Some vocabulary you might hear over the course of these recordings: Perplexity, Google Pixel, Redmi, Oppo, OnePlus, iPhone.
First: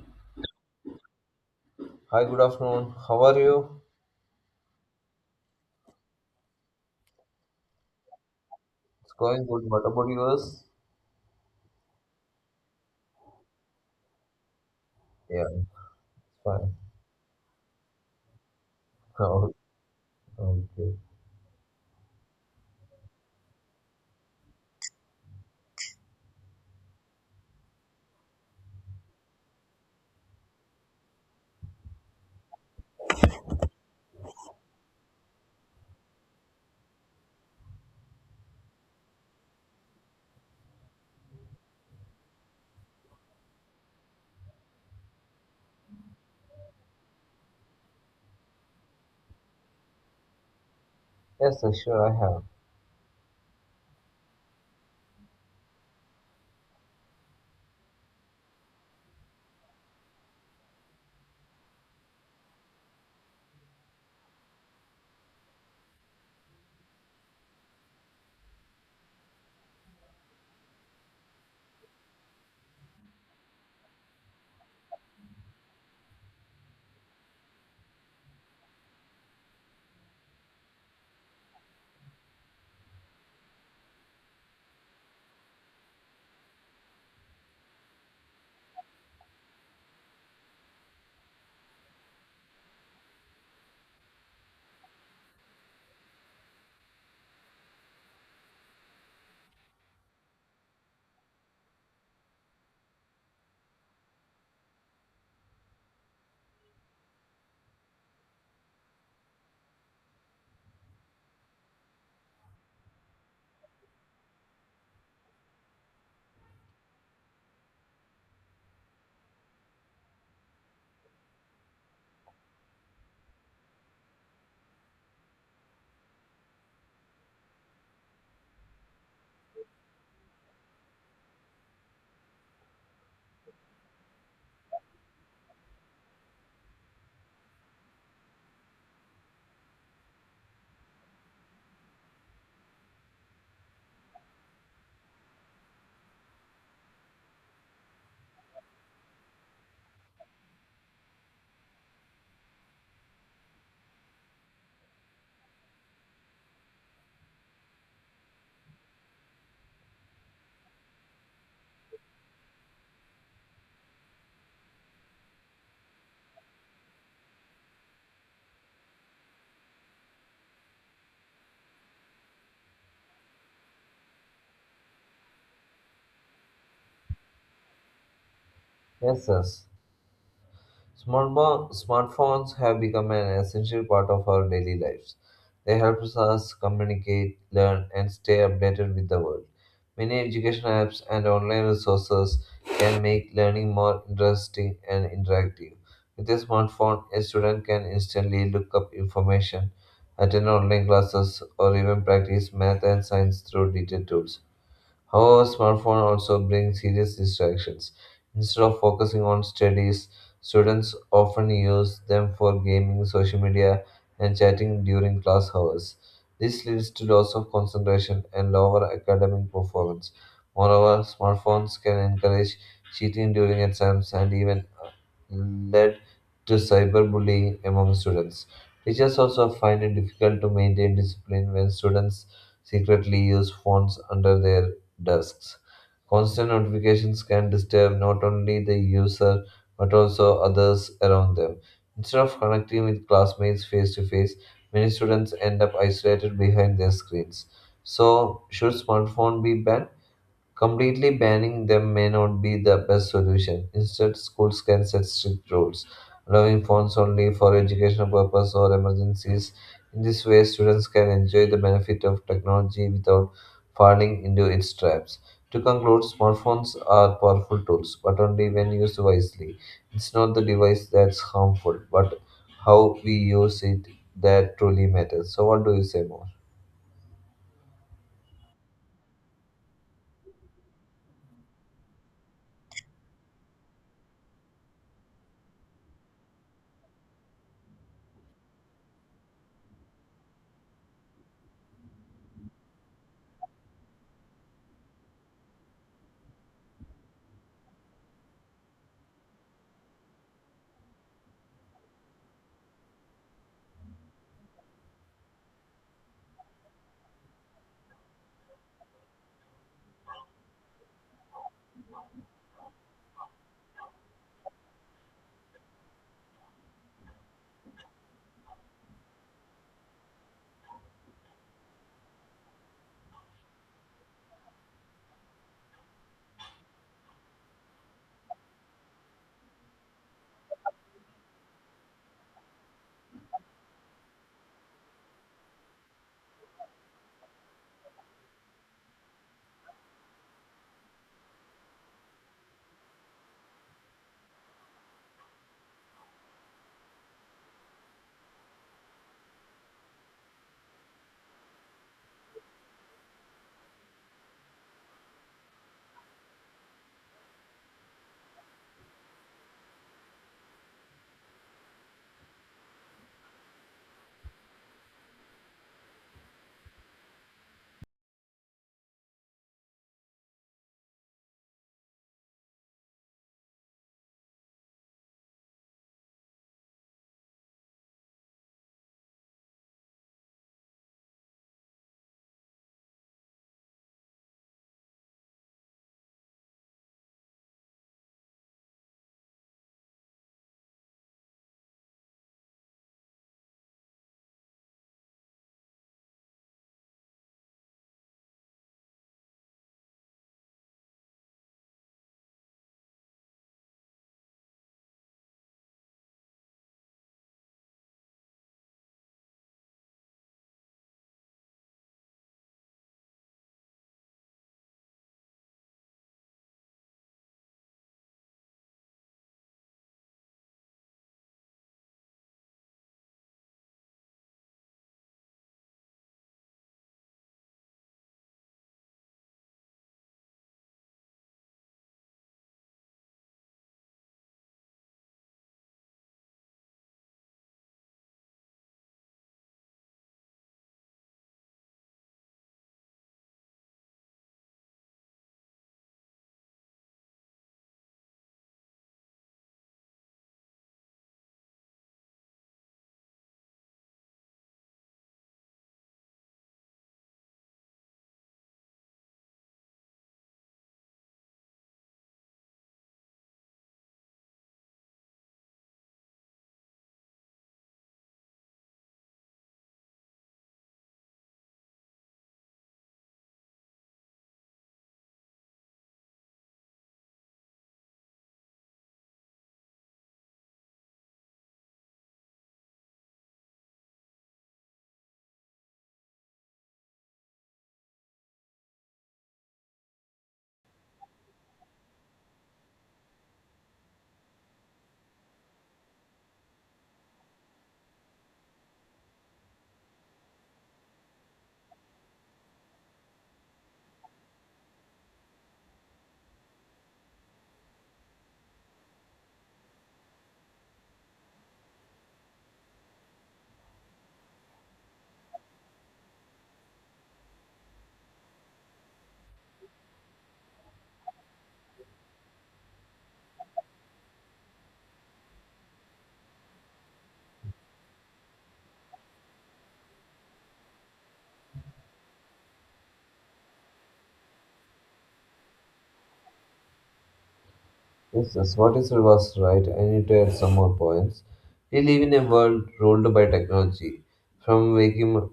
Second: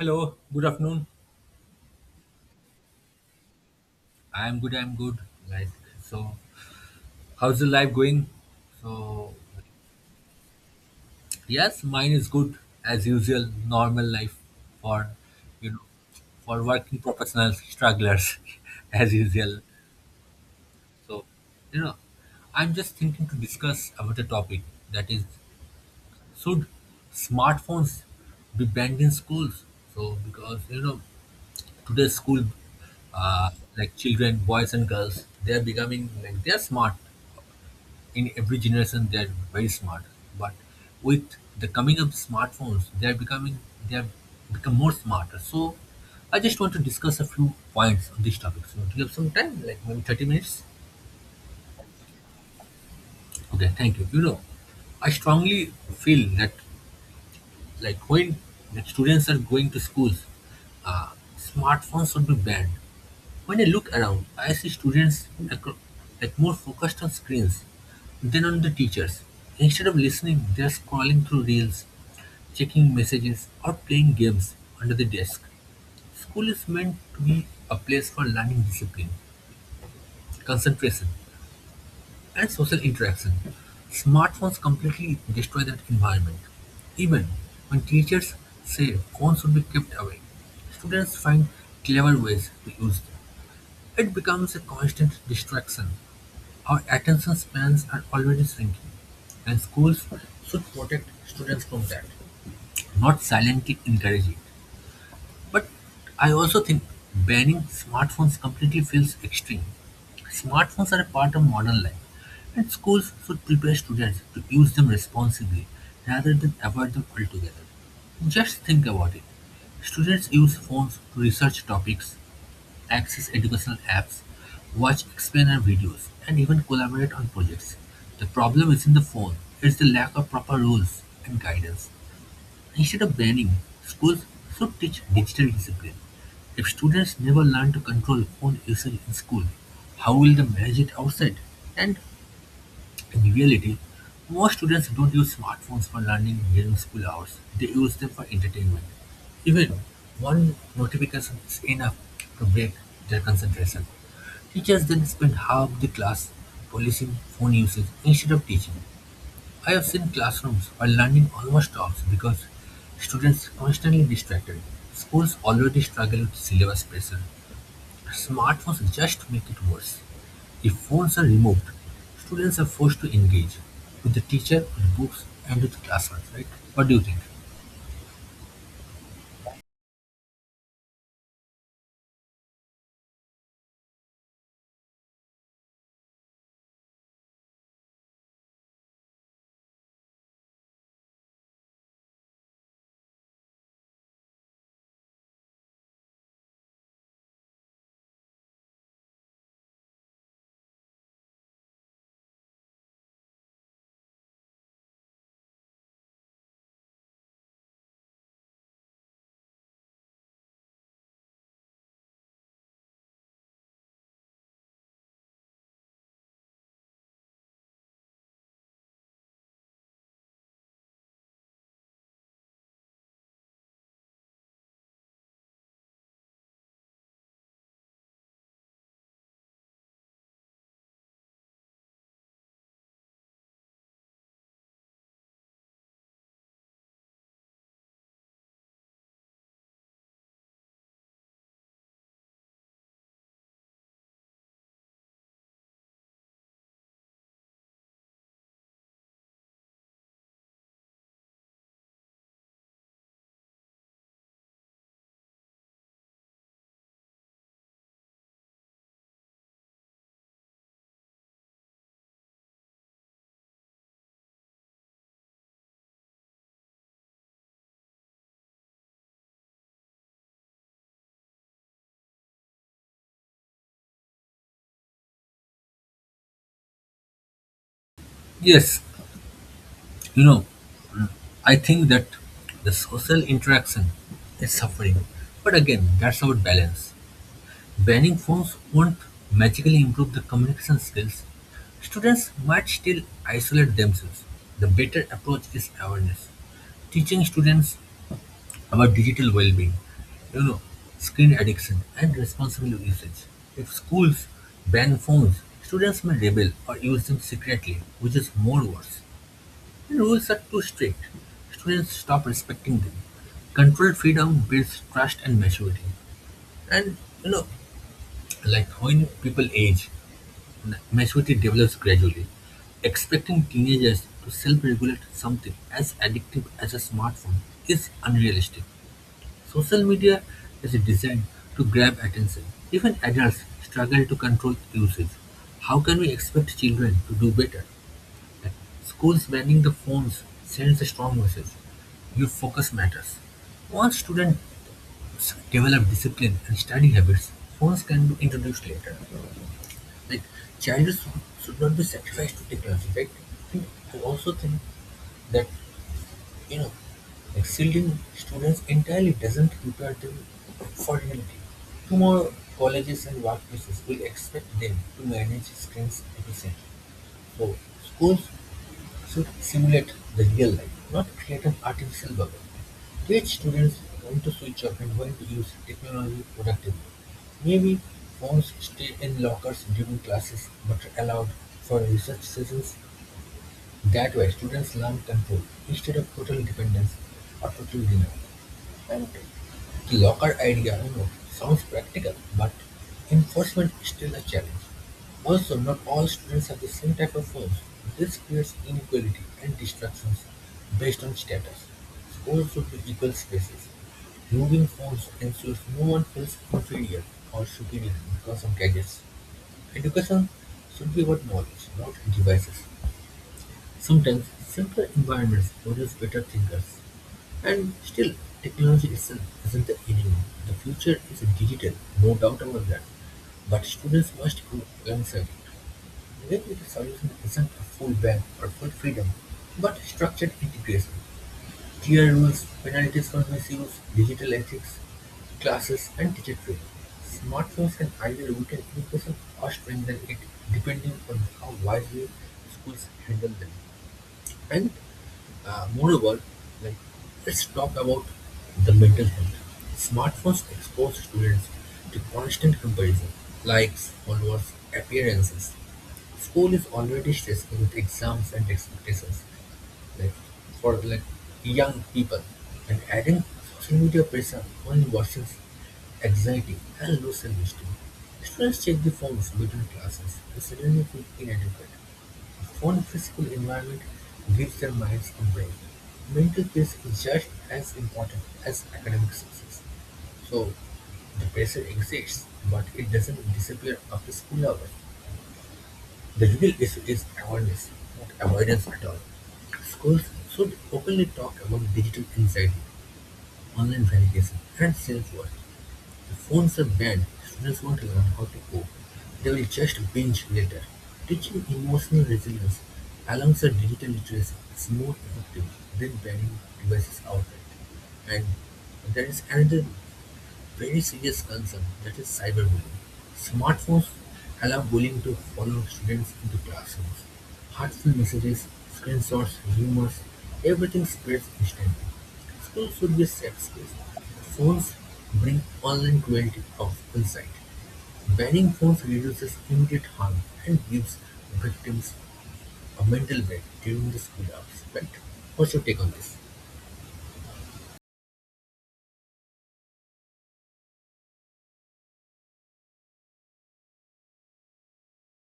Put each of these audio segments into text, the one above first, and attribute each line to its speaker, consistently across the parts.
Speaker 1: Hello, good afternoon.
Speaker 2: Hi, good afternoon. How are you?
Speaker 1: I am good, I am good. Like, so, how's the life going?
Speaker 2: It's
Speaker 1: So,
Speaker 2: going good. What about yours?
Speaker 1: yes, mine is good as usual, normal life for,
Speaker 2: Yeah, it's
Speaker 1: you know, for
Speaker 2: fine.
Speaker 1: working professionals, strugglers, as
Speaker 2: Oh,
Speaker 1: usual.
Speaker 2: okay.
Speaker 1: So, you know, I'm just thinking to discuss about a topic that is, should smartphones be banned in schools? Because, today's school, uh, like children, boys and girls, they're smart. In every generation, they are very smart, but with the coming of smartphones, they are becoming they have become more smarter. So, I just want to discuss a few points on this topic. So, do you have some time, like maybe 30 minutes?
Speaker 2: Yes, sir, sure, I have.
Speaker 1: Okay, thank you. I strongly feel that when the students are going to schools, uh, smartphones should be banned. When I look around, I see students like more focused on screens than on the teachers. Instead of listening, they are scrolling through reels, checking messages, or playing games under the desk. School is meant to be a place for learning discipline, concentration, and social interaction. Smartphones completely destroy that environment. Even when teachers say phones should be kept away, students find clever ways to use them. It becomes a constant distraction; our attention spans are already shrinking, and schools should protect students from that, not silently encourage it. But I also think banning smartphones completely feels extreme. Smartphones are a part of modern life, and schools should prepare students to use them responsibly rather than avoid them altogether. Just think about it. Students use phones to research topics, access educational apps, watch explainer videos, and even collaborate on projects. The problem isn't the phone, it's the lack of proper rules and guidance. Instead of banning, schools should teach digital discipline. If students never learn to control phone usage in school, how will they manage it outside? And in reality, most students don't use smartphones for learning during school hours. They use them for entertainment. Even one notification is enough to break their concentration. Teachers then spend half the class policing phone usage instead of teaching. I have seen classrooms where learning almost stops because students constantly distracted. Schools already struggle with syllabus pressure. Smartphones just make it worse. If phones are removed, students are forced to engage with the teacher, with books, and with classrooms, right? What do you think?
Speaker 2: Yes, yes. Smartphones have become an essential part of our daily lives. They help us communicate, learn, and stay updated with the world. Many education apps and online resources can make learning more interesting and interactive. With a smartphone, a student can instantly look up information, attend online classes, or even practice math and science through digital tools. However, smartphone also bring serious distractions. Instead of focusing on studies, students often use them for gaming, social media, and chatting during class hours. This leads to loss of concentration and lower academic performance. Moreover, smartphones can encourage cheating during exams and even led to cyberbullying among students. Teachers also find it difficult to maintain discipline when students secretly use phones under their desks. Constant notifications can disturb not only the user but also others around them. Instead of connecting with classmates face to face, many students end up isolated behind their screens. So, should smartphone be banned? Completely banning them may not be the best solution. Instead, schools can set strict rules, allowing phones only for educational purpose or emergencies. In this way, students can enjoy the benefit of technology without falling into its traps. To conclude, smartphones are powerful tools, but only when used wisely. It's not the device that's harmful, but how we use it that truly matters. So, what do you say more?
Speaker 1: Yes. You know, I think that the social interaction is suffering. But again, that's about balance. Banning phones won't magically improve the communication skills. Students might still isolate themselves. The better approach is awareness. Teaching students about digital well-being, you know, screen addiction and responsible usage. If schools ban phones, students may rebel or use them secretly, which is more worse. The rules are too strict. Students stop respecting them. Controlled freedom builds trust and maturity. And you know, when people age, maturity develops gradually. Expecting teenagers to self-regulate something as addictive as a smartphone is unrealistic. Social media is designed to grab attention. Even adults struggle to control usage. How can we expect children to do better? Like, Schools banning the phones sends a strong message. Your focus matters. Once students develop discipline and study habits, phones can be introduced later. Like childhood should not be sacrificed to technology, right? And I also think that you know, excelling students entirely doesn't prepare them for reality. Tomorrow, colleges and workplaces will expect them to manage strengths efficiently. So, schools should simulate the real life, not create an artificial bubble. Teach students when to switch off and when to use technology productively. Maybe phones stay in lockers during classes but are allowed for research sessions. That way, students learn control instead of total dependence or total denial. The locker idea sounds practical, but enforcement is still a challenge. Also, not all students have the same type of phones. This creates inequality and distractions based on status. Schools should be equal spaces. Removing phones ensures no one feels inferior or superior because of gadgets. Education should be about knowledge, not devices. Sometimes, simpler environments produce better thinkers. And still, technology itself isn't the enemy. The future is digital, no doubt about that. But students must grow alongside it. Maybe the solution isn't a full ban or full freedom, but structured integration. Clear rules, penalties for misuse, digital ethics, classes, and teacher training. Smartphones and ideal weekend education or strengthen it depending on how wisely schools handle them. And moreover, like let's talk about the mental health. Smartphones expose students to constant comparison, likes, followers, appearances. School is already stressful with exams and expectations like for young people, and adding social media pressure only worsens anxiety and low self-esteem. Students check the phones between classes and suddenly feel inadequate. A phone-free school environment gives their minds a break. Mental peace is just as important as academic success. So the pressure exists, but it doesn't disappear after school hours. The real issue is awareness, not avoidance at all. Schools should openly talk about digital anxiety, online validation, and self-worth. If phones are banned, students won't learn how to cope. They will just binge later. Teaching emotional resilience alongside digital literacy is more effective than banning devices outright. And there is another very serious concern that is cyberbullying. Smartphones allow bullying to follow students into classrooms. Hurtful messages, screenshots, rumors, everything spreads instantly. Schools should be a safe space. Phones bring online cruelty of insight. Banning phones reduces immediate harm and gives victims a mental break during the school hours. Right? What's your take on this?
Speaker 2: Yes, yes, what you said was right. I need to add some more points. We live in a world ruled by technology. From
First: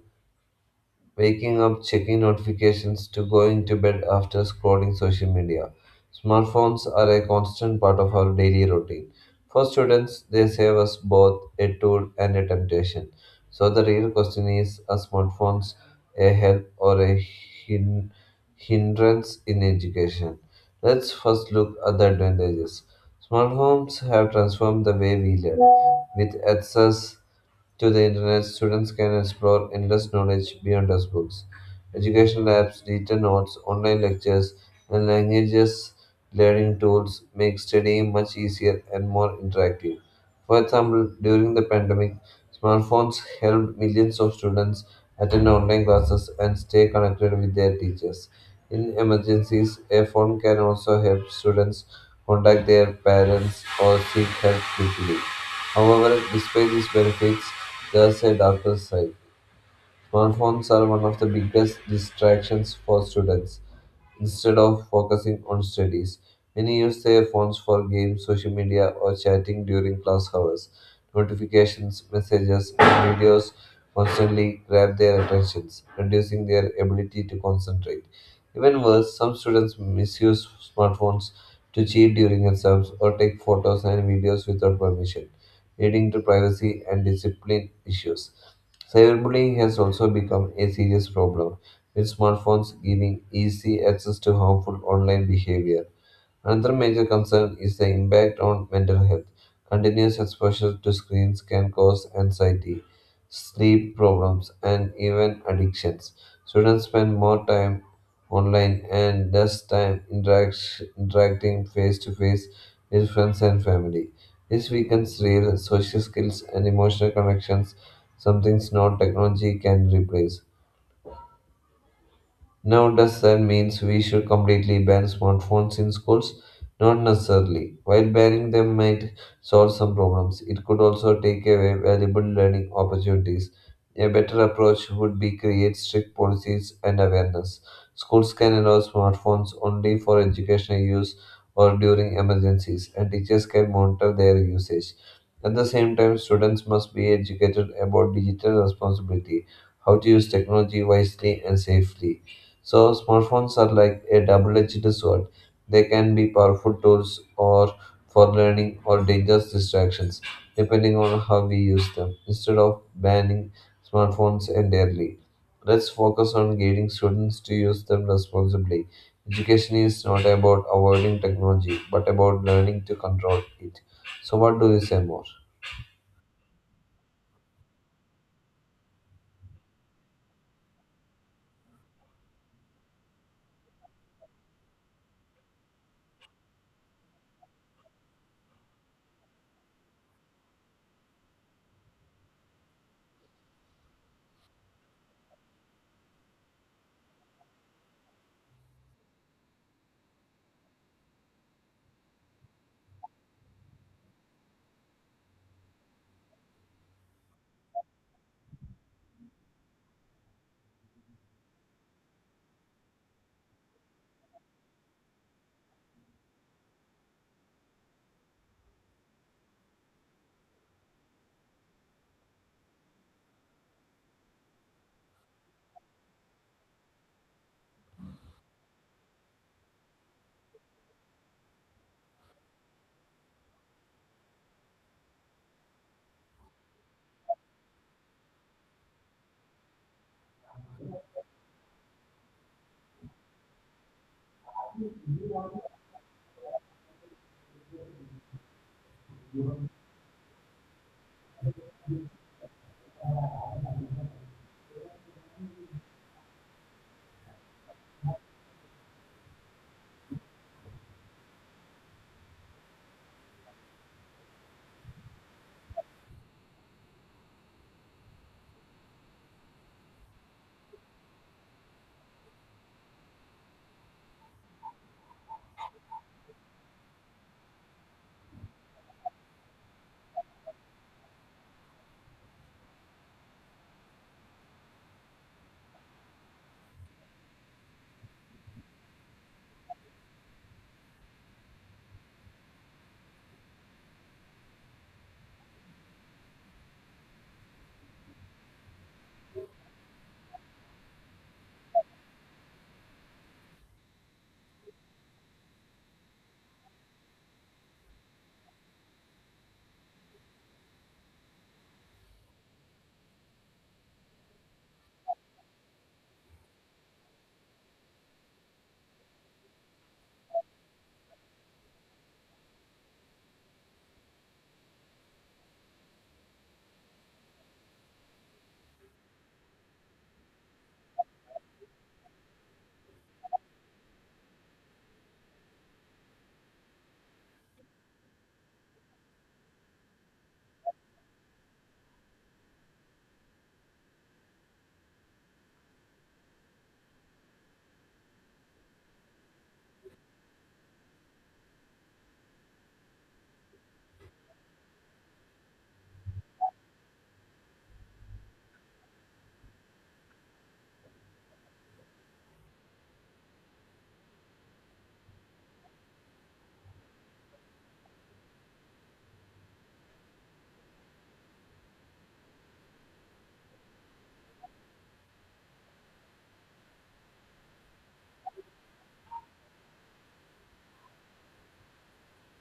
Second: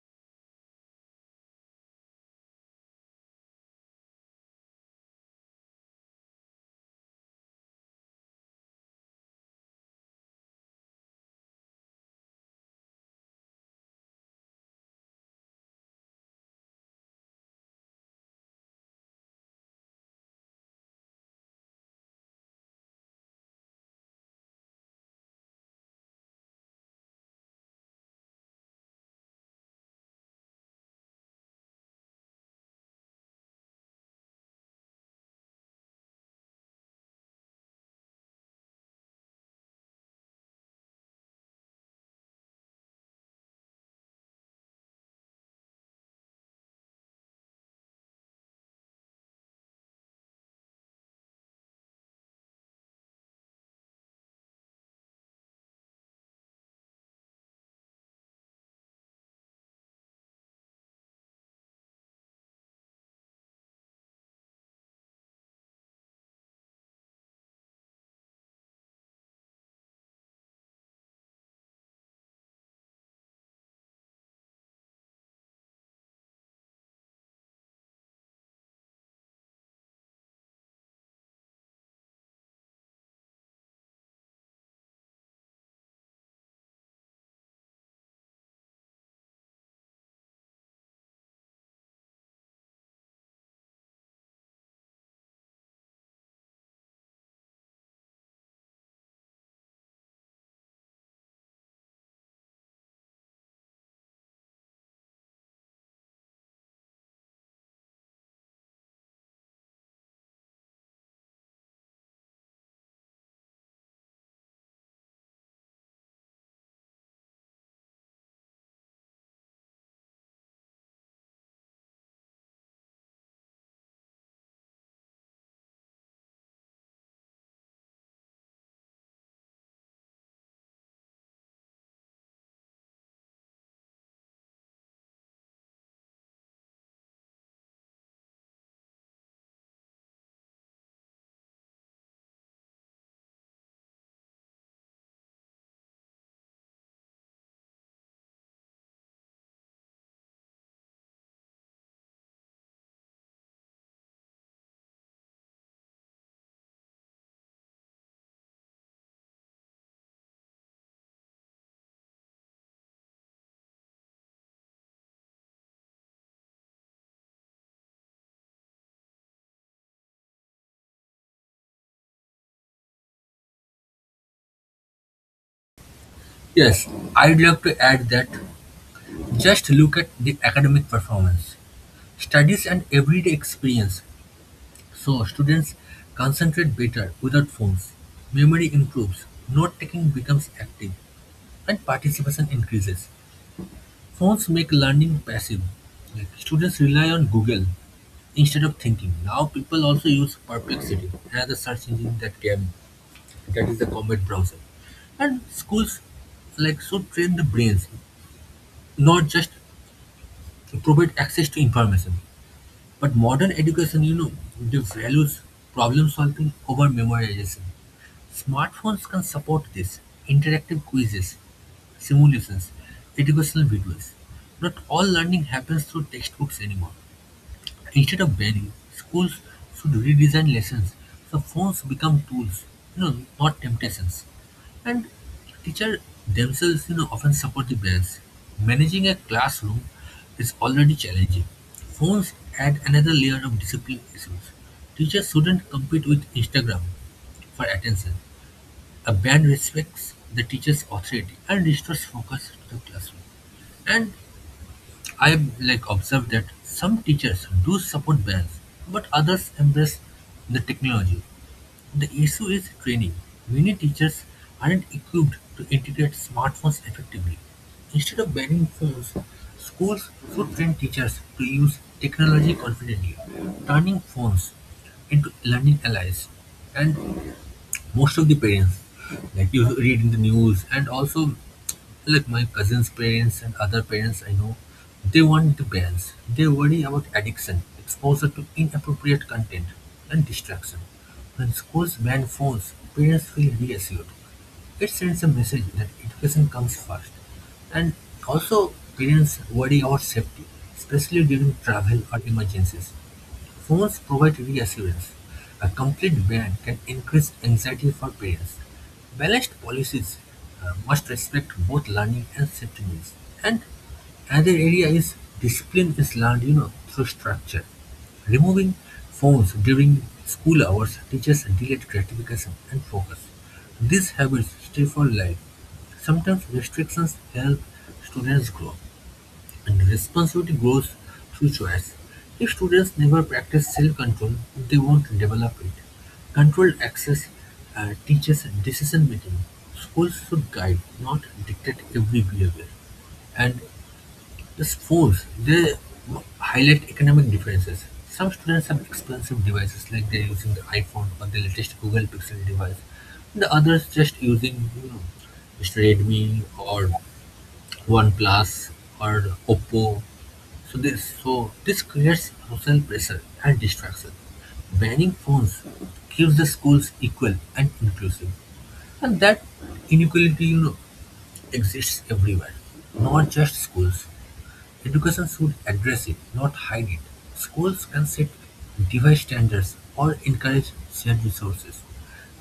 Speaker 2: waking up, checking notifications, to going to bed after scrolling social media. Smartphones are a constant part of our daily routine. For students, they save us both a tool and a temptation. So the real question is, are smartphones a help or a hin- hindrance in education? Let's first look at the advantages. Smartphones have transformed the way we learn, with access to the internet, students can explore endless knowledge beyond textbooks. Educational apps, written notes, online lectures, and languages learning tools make studying much easier and more interactive. For example, during the pandemic, smartphones helped millions of students attend online classes and stay connected with their teachers. In emergencies, a phone can also help students contact their parents or seek help quickly. However, despite these benefits, there's a darker side. Smartphones are one of the biggest distractions for students. Instead of focusing on studies, many use their phones for games, social media, or chatting during class hours. Notifications, messages, and videos constantly grab their attentions, reducing their ability to concentrate. Even worse, some students misuse smartphones to cheat during exams or take photos and videos without permission, leading to privacy and discipline issues. Cyberbullying has also become a serious problem, with smartphones giving easy access to harmful online behavior. Another major concern is the impact on mental health. Continuous exposure to screens can cause anxiety, sleep problems, and even addictions. Students spend more time online and less time interacting face to face with friends and family. This weakens real social skills and emotional connections, something no technology can replace. Now, does that means we should completely ban smartphones in schools? Not necessarily. While banning them might solve some problems, it could also take away valuable learning opportunities. A better approach would be create strict policies and awareness. Schools can allow smartphones only for educational use or during emergencies, and teachers can monitor their usage. At the same time, students must be educated about digital responsibility, how to use technology wisely and safely, so, smartphones are like a double edged sword. They can be powerful tools or for learning or dangerous distractions, depending on how we use them. Instead of banning smartphones entirely, let's focus on guiding students to use them responsibly. Education is not about avoiding technology, but about learning to control it. So, what do you say more?
Speaker 1: Yes, I'd like to add that just look at the academic performance. Studies and everyday experience so students concentrate better without phones, memory improves, note taking becomes active, and participation increases. Phones make learning passive. Students rely on Google instead of thinking. Now people also use Perplexity, another search engine that can that is the Comet browser. And schools should train the brains, not just provide access to information. But modern education, they values problem solving over memorization. Smartphones can support this. Interactive quizzes, simulations, educational videos. Not all learning happens through textbooks anymore. Instead of banning, schools should redesign lessons so phones become tools, not temptations. And teachers themselves, often support the bans. Managing a classroom is already challenging. Phones add another layer of discipline issues. Teachers shouldn't compete with Instagram for attention. A ban respects the teacher's authority and restores focus to the classroom. And I've observed that some teachers do support bands, but others embrace the technology. The issue is training. Many teachers aren't equipped to integrate smartphones effectively. Instead of banning phones, schools should train teachers to use technology confidently, turning phones into learning allies. And most of the parents, like you read in the news, and also like my cousin's parents and other parents I know, they want the balance. They worry about addiction, exposure to inappropriate content, and distraction. When schools ban phones, parents feel reassured. It sends a message that education comes first. And also, parents worry about safety, especially during travel or emergencies. Phones provide reassurance; a complete ban can increase anxiety for parents. Balanced policies must respect both learning and safety needs. And another area is discipline is learned, through structure. Removing phones during school hours teaches delayed gratification and focus. These habits stay for life. Sometimes restrictions help students grow. And responsibility grows through choice. If students never practice self-control, they won't develop it. Controlled access teaches decision-making. Schools should guide, not dictate every behavior. And the sports, they highlight economic differences. Some students have expensive devices like they're using the iPhone or the latest Google Pixel device. The others just using, Mr. Redmi or OnePlus or Oppo. So this creates social pressure and distraction. Banning phones keeps the schools equal and inclusive. And that inequality, exists everywhere, not just schools. Education should address it, not hide it. Schools can set device standards or encourage shared resources.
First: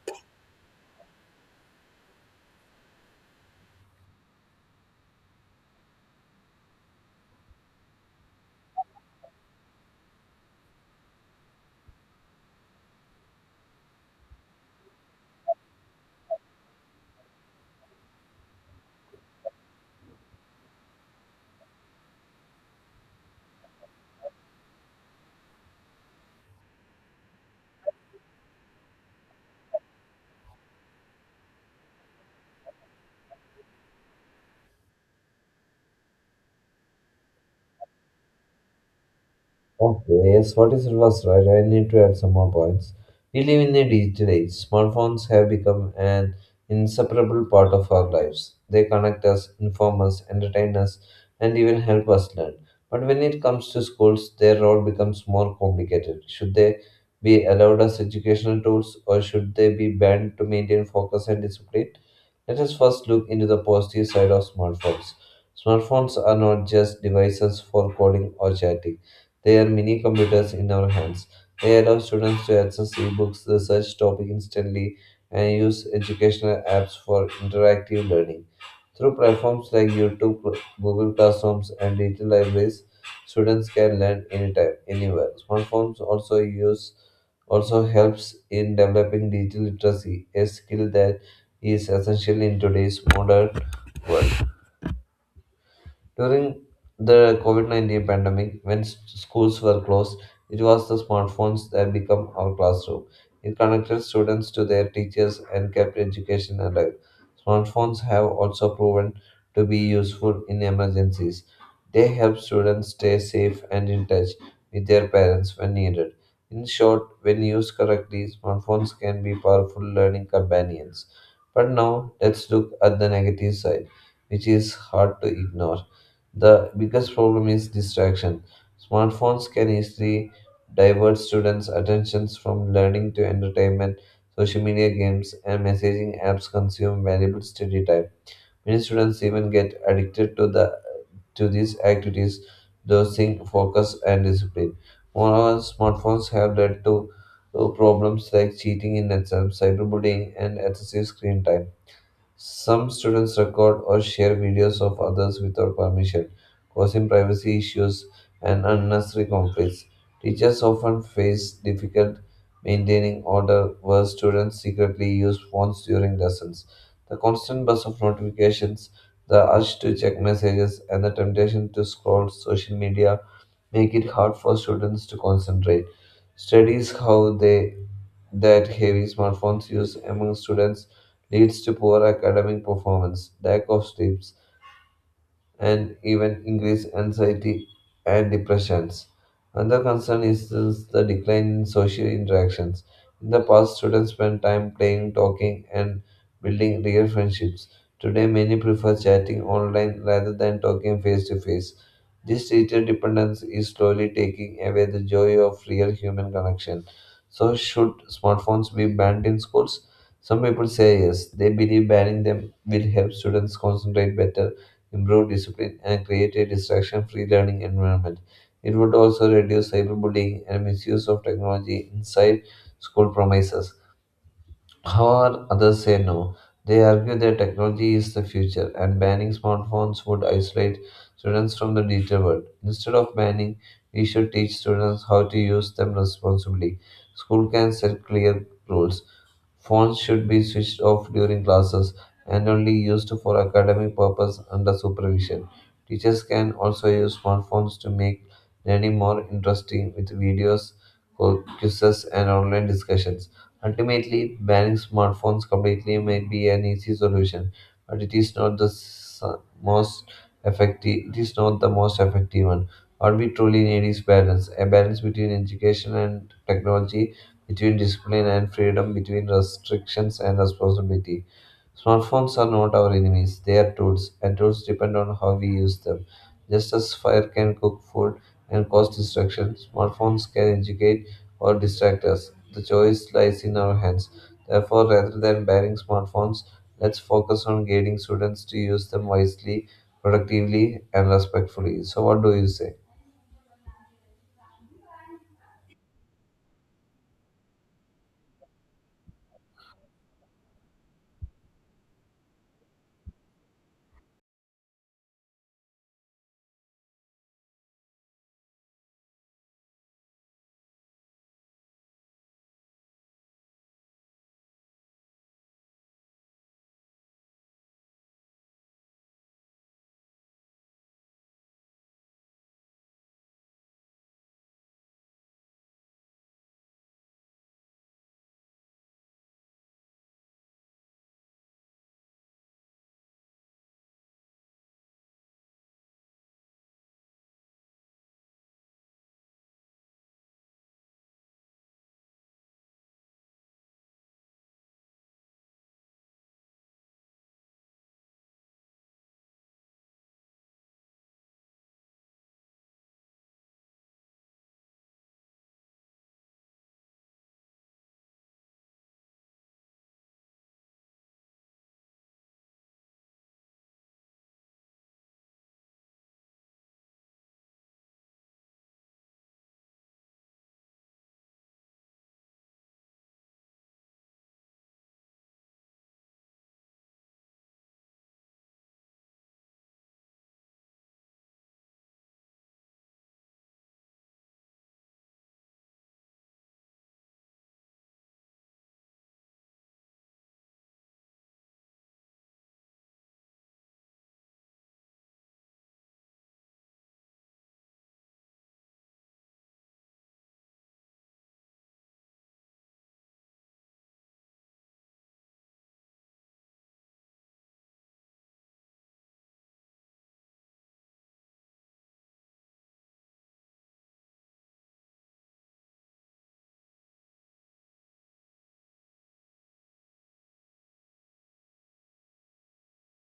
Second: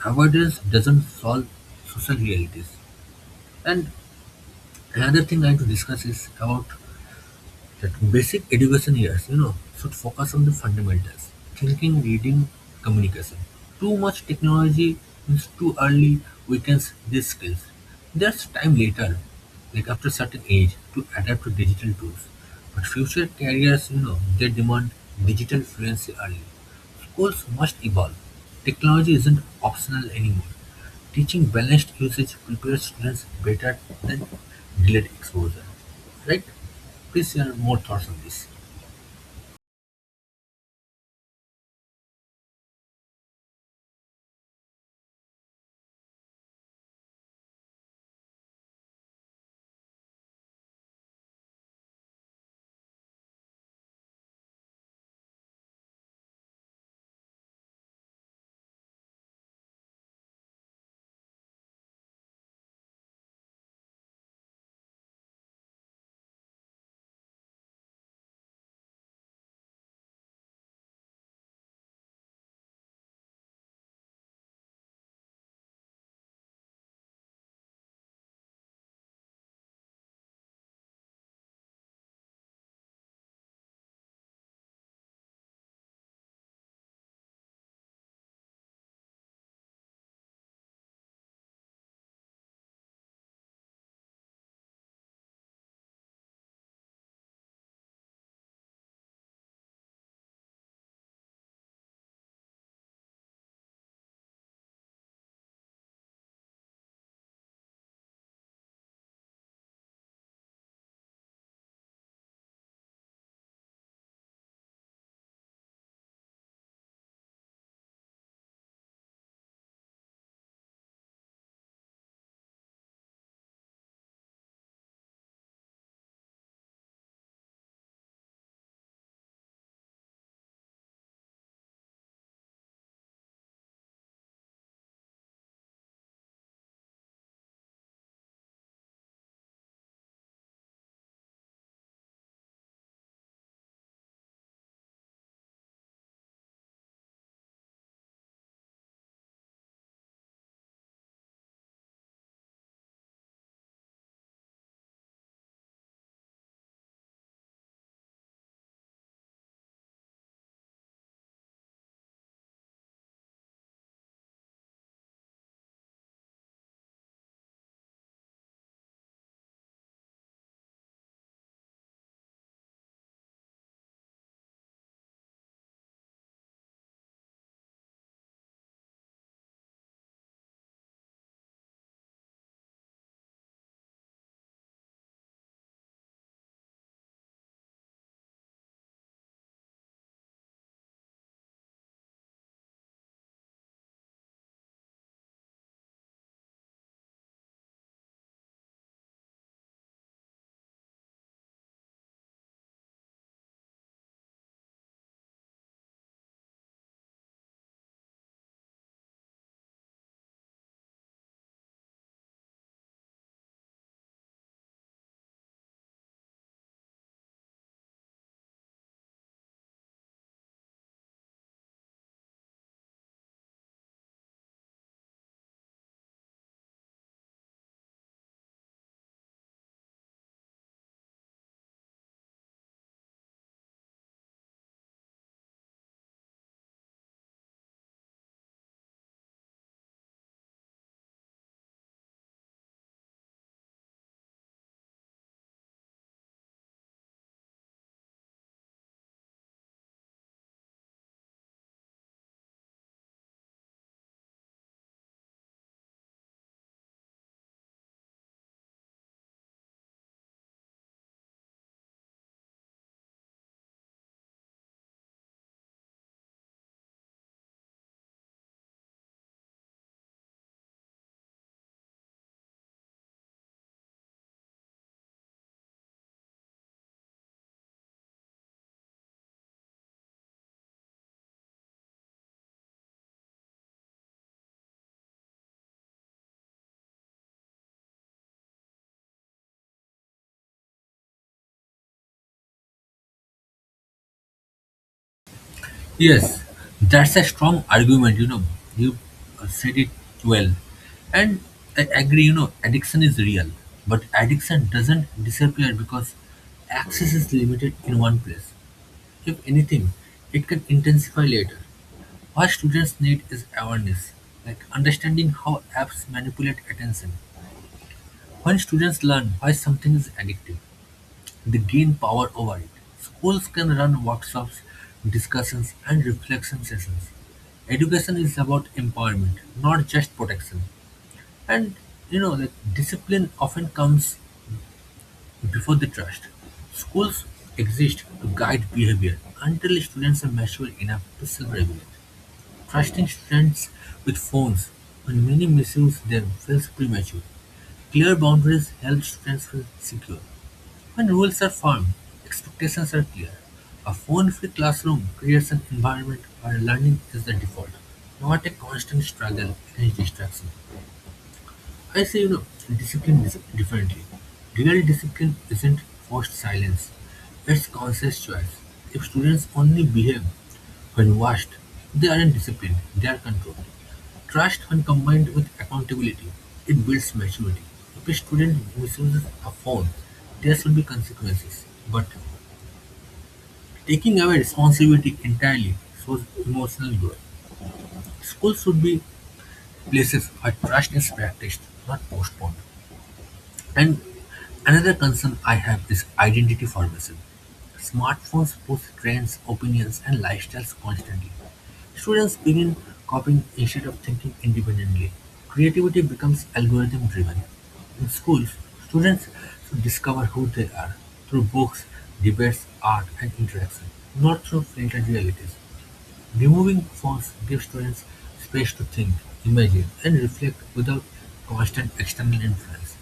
Speaker 1: Avoidance doesn't solve social realities. And another thing I want to discuss is about that basic education years, should focus on the fundamentals thinking, reading, communication. Too much technology means too early weakens these skills. There's time later, like after certain age, to adapt to digital tools. But future careers, they demand digital fluency early. Schools must evolve; technology isn't optional anymore. Teaching balanced usage prepares students better than delayed exposure. Right? Please share more thoughts on this.
Speaker 2: Okay, yes, what you said was right. I need to add some more points. We live in a digital age. Smartphones have become an inseparable part of our lives. They connect us, inform us, entertain us, and even help us learn. But when it comes to schools, their role becomes more complicated. Should they be allowed as educational tools or should they be banned to maintain focus and discipline? Let us first look into the positive side of smartphones. Smartphones are not just devices for calling or chatting, they are mini computers in our hands. They allow students to access ebooks, research topics instantly, and use educational apps for interactive learning. Through platforms like YouTube, Google Classrooms, and digital libraries, students can learn anytime, anywhere. Smartphones use also helps in developing digital literacy, a skill that is essential in today's modern world. During the COVID COVID-19 pandemic, when schools were closed, it was the smartphones that became our classroom. It connected students to their teachers and kept education alive. Smartphones have also proven to be useful in emergencies. They help students stay safe and in touch with their parents when needed. In short, when used correctly, smartphones can be powerful learning companions. But now, let's look at the negative side, which is hard to ignore. The biggest problem is distraction. Smartphones can easily divert students' attentions from learning to entertainment. Social media games and messaging apps consume valuable study time. Many students even get addicted to the to these activities, losing focus and discipline. Moreover, smartphones have led to problems like cheating in exams, cyberbullying, and excessive screen time. Some students record or share videos of others without permission, causing privacy issues and unnecessary conflicts. Teachers often face difficult maintaining order where students secretly use phones during lessons. The constant buzz of notifications, the urge to check messages, and the temptation to scroll social media make it hard for students to concentrate. Studies how they that heavy smartphones use among students leads to poor academic performance, lack of sleep, and even increased anxiety and depressions. Another concern is the decline in social interactions. In the past, students spent time playing, talking, and building real friendships. Today, many prefer chatting online rather than talking face to face. This digital dependence is slowly taking away the joy of real human connection. So, should smartphones be banned in schools? Some people say yes. They believe banning them will help students concentrate better, improve discipline, and create a distraction free learning environment. It would also reduce cyberbullying and misuse of technology inside school premises. However, others say no. They argue that technology is the future and banning smartphones would isolate students from the digital world. Instead of banning, we should teach students how to use them responsibly. School can set clear rules. Phones should be switched off during classes and only used for academic purpose under supervision. Teachers can also use smartphones to make learning more interesting with videos, quizzes, and online discussions. Ultimately, banning smartphones completely might be an easy solution, but it is not the most effective. It is not the most effective one. What we truly need is balance, a balance between education and technology, between discipline and freedom, between restrictions and responsibility. Smartphones are not our enemies; they are tools, and tools depend on how we use them. Just as fire can cook food and cause destruction, smartphones can educate or distract us. The choice lies in our hands. Therefore, rather than banning smartphones, let's focus on guiding students to use them wisely, productively, and respectfully. So, what do you say?
Speaker 1: Yes, that's a strong argument, you know. You said it well. And I agree, addiction is real. But addiction doesn't disappear because access is limited in one place. If anything, it can intensify later. What students need is awareness, like understanding how apps manipulate attention. When students learn why something is addictive, they gain power over it. Schools can run workshops, discussions, and reflection sessions. Education is about empowerment, not just protection. And discipline often comes before the trust. Schools exist to guide behavior until students are mature enough to self regulate. Trusting students with phones when many misuse them feels premature. Clear boundaries help students feel secure. When rules are firm, expectations are clear. A phone-free classroom creates an environment where learning is the default, not a constant struggle against distraction. I say, discipline is differently. Real discipline isn't forced silence, it's conscious choice. If students only behave when watched, they aren't disciplined, they are controlled. Trust, when combined with accountability, it builds maturity. If a student misuses a phone, there should be consequences. But taking away responsibility entirely shows emotional growth. Schools should be places where trust is practiced, not postponed. And another concern I have is identity formation. Smartphones push trends, opinions, and lifestyles constantly. Students begin copying instead of thinking independently. Creativity becomes algorithm driven. In schools, students should discover who they are through books, debates, art, and interaction, not through filtered realities. Removing phones gives students space to think, imagine, and reflect without constant external influence,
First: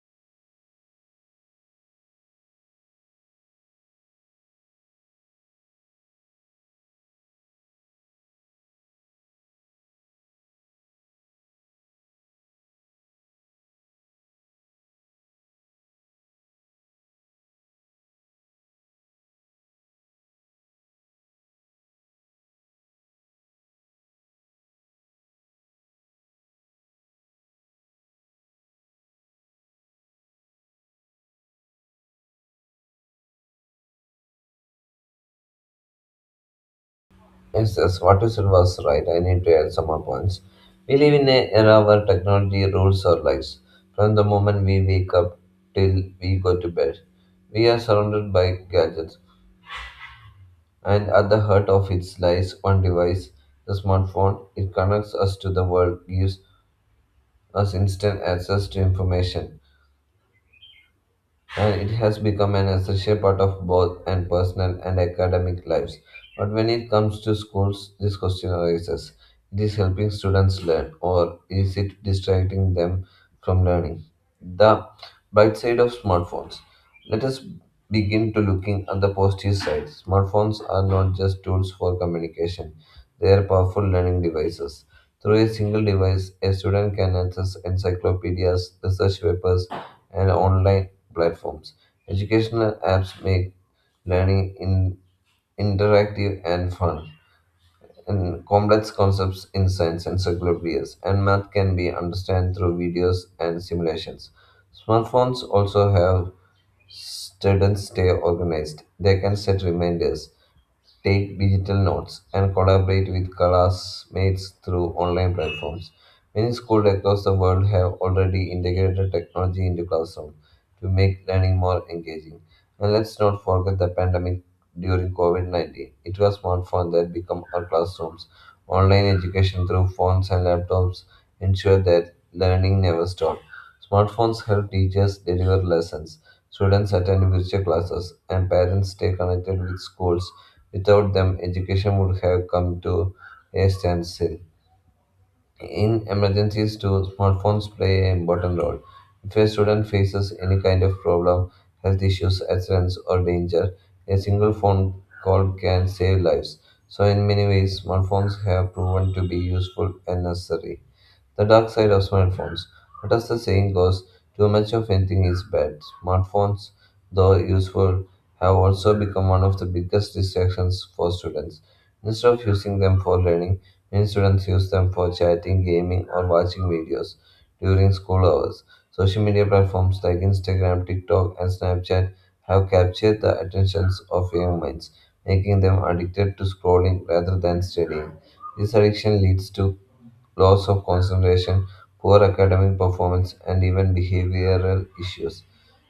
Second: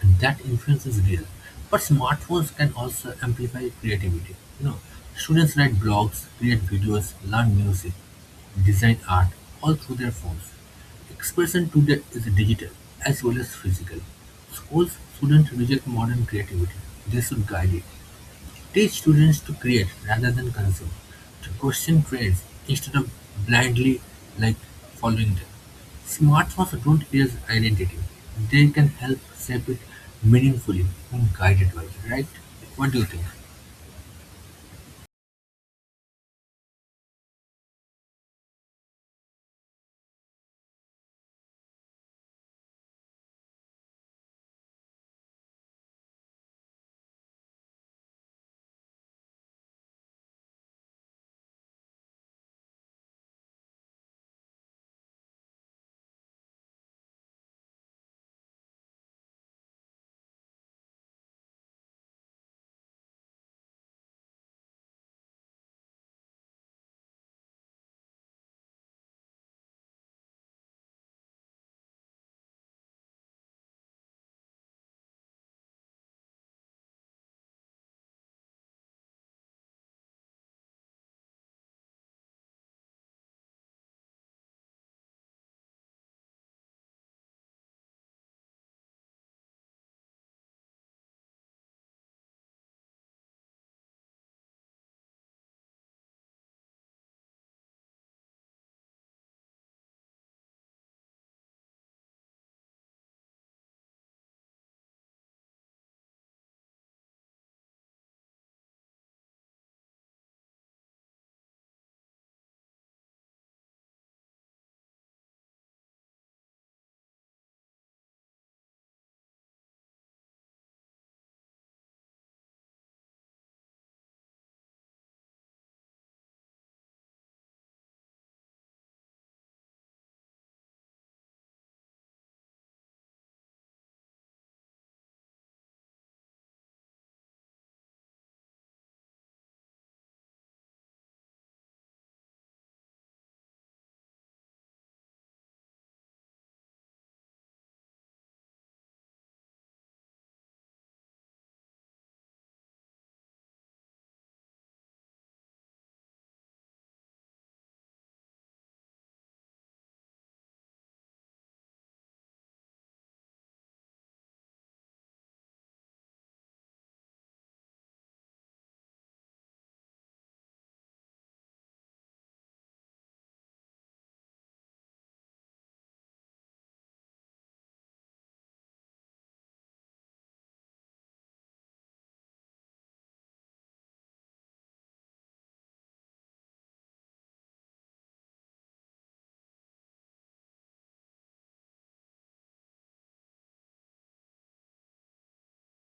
Speaker 1: and that influence is real. But smartphones can also amplify creativity. Students write blogs, create videos, learn music, design art, all through their phones. Expression today is digital as well as physical. Schools shouldn't reject modern creativity; they should guide it. Teach students to create rather than consume, to question trends instead of blindly like following them. Smart folks don't erase identity. They can help shape it meaningfully when guided by it, right? What do you think?
Speaker 2: Yes, yes, what you said was right. I need to add some more points. We live in an era where technology rules our lives. From the moment we wake up till we go to bed, we are surrounded by gadgets. And at the heart of it lies one device, the smartphone. It connects us to the world, gives as instant access to information, and it has become an essential part of both and personal and academic lives. But when it comes to schools, this question arises. It is helping students learn, or is it distracting them from learning? The bright side of smartphones. Let us begin to looking at the positive side. Smartphones are not just tools for communication. They are powerful learning devices. Through a single device, a student can access encyclopedias, research papers, and online platforms. Educational apps make learning in interactive and fun. And complex concepts in science encyclopedias and math can be understood through videos and simulations. Smartphones also help students stay organized. They can set reminders, take digital notes, and collaborate with classmates through online platforms. Many schools across the world have already integrated technology into classroom to make learning more engaging. And let's not forget the pandemic during COVID-19. It was smartphones that become our classrooms. Online education through phones and laptops ensured that learning never stopped. Smartphones help teachers deliver lessons, students attend virtual classes, and parents stay connected with schools. Without them, education would have come to a standstill. In emergencies, too, smartphones play an important role. If a student faces any kind of problem, health issues, accidents, or danger, a single phone call can save lives. So, in many ways, smartphones have proven to be useful and necessary. The dark side of smartphones. But as the saying goes, too much of anything is bad. Smartphones, though useful, have also become one of the biggest distractions for students. Instead of using them for learning, many students use them for chatting, gaming, or watching videos during school hours. Social media platforms like Instagram, TikTok, and Snapchat have captured the attentions of young minds, making them addicted to scrolling rather than studying. This addiction leads to loss of concentration, poor academic performance, and even behavioral issues.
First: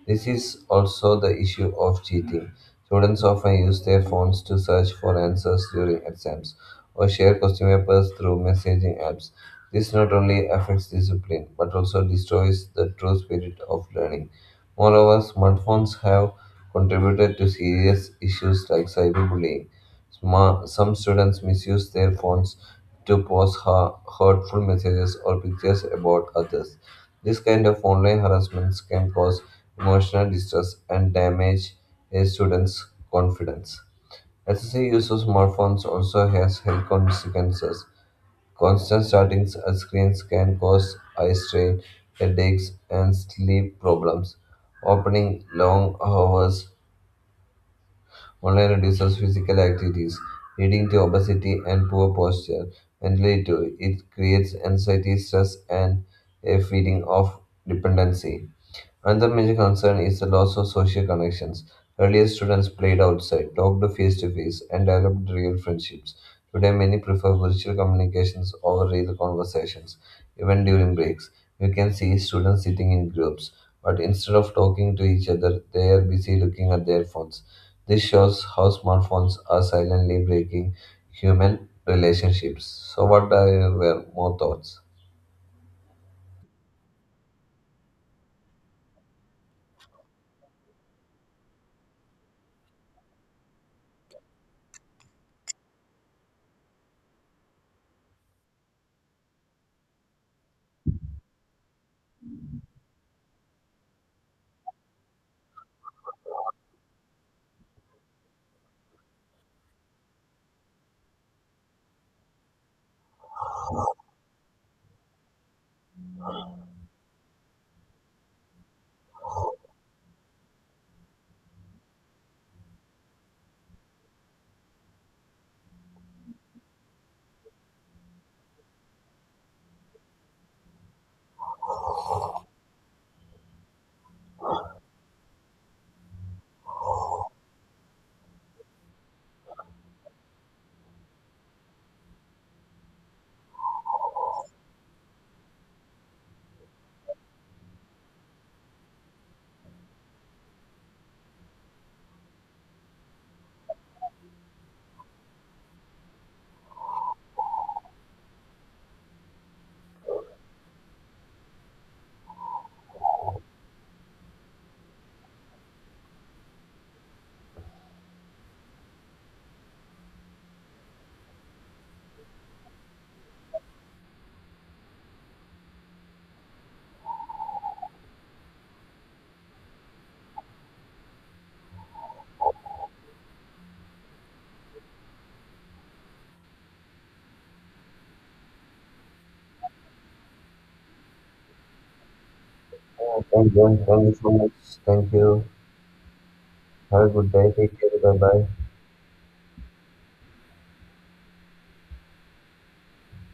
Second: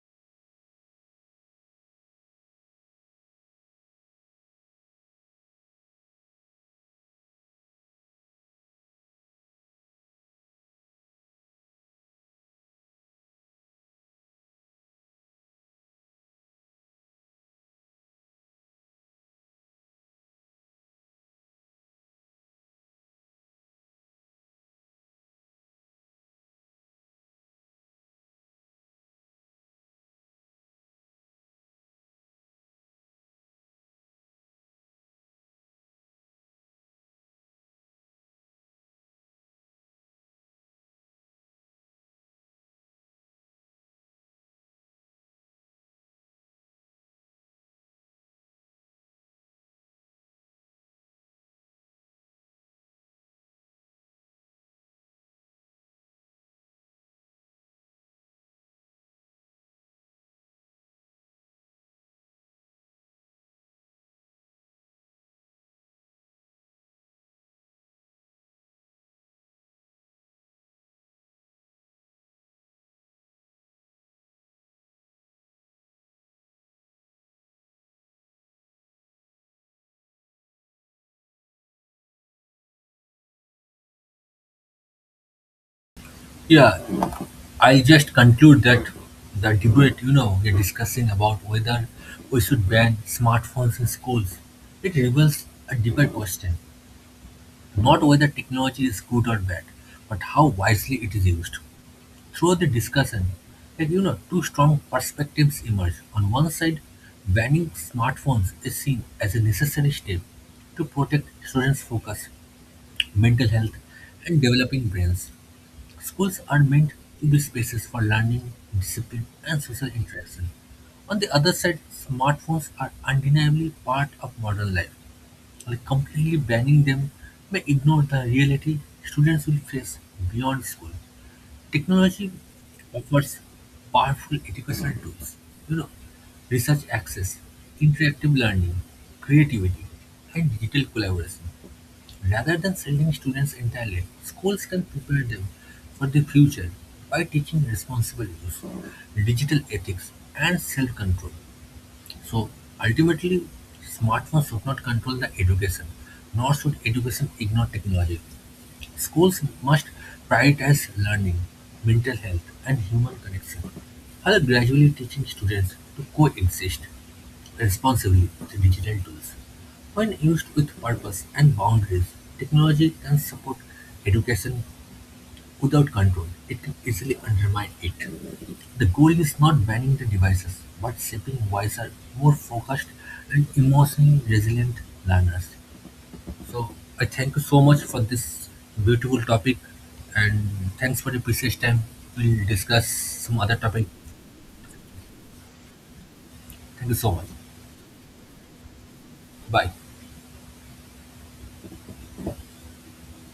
Speaker 2: This is also the issue of cheating. Students often use their phones to search for answers during exams or share question papers through messaging apps. This not only affects discipline but also destroys the true spirit of learning. Moreover, smartphones have contributed to serious issues like cyberbullying. Some students misuse their phones to post hurtful messages or pictures about others. This kind of online harassment can cause emotional distress and damage a student's confidence. Excessive use of smartphones also has health consequences. Constant starting at screens can cause eye strain, headaches, and sleep problems. Opening long hours online reduces physical activities, leading to obesity and poor posture. And later, it creates anxiety, stress, and a feeling of dependency. Another major concern is the loss of social connections. Earlier, students played outside, talked face to face, and developed real friendships. Today, many prefer virtual communications over real conversations, even during breaks. You can see students sitting in groups, but instead of talking to each other, they are busy looking at their phones. This shows how smartphones are silently breaking human relationships. So, what are your more thoughts?
Speaker 1: Yeah, I just conclude that the debate, we're discussing about whether we should ban smartphones in schools. It reveals a deeper question, not whether technology is good or bad, but how wisely it is used. Through the discussion, two strong perspectives emerge. On one side, banning smartphones is seen as a necessary step to protect students' focus, mental health, and developing brains. Schools are meant to be spaces for learning, discipline, and social interaction. On the other side, smartphones are undeniably part of modern life. Completely banning them may ignore the reality students will face beyond school. Technology offers powerful educational tools, you know, research access, interactive learning, creativity, and digital collaboration. Rather than sending students entirely, schools can prepare them for the future by teaching responsible use, digital ethics, and self-control. So ultimately, smartphones should not control the education, nor should education ignore technology. Schools must prioritize learning, mental health, and human connection, while gradually teaching students to coexist responsibly with digital tools. When used with purpose and boundaries, technology can support education. Without control, it can easily undermine it. The goal is not banning the devices, but shaping wiser, more focused, and emotionally resilient learners. So, I thank you so much for this beautiful topic, and thanks for the precious time. We'll discuss some
Speaker 2: Thank
Speaker 1: other topic.
Speaker 2: you. Thank you.
Speaker 1: Thank you
Speaker 2: Have a
Speaker 1: so much.
Speaker 2: good day. Take care. Bye bye.
Speaker 1: Bye.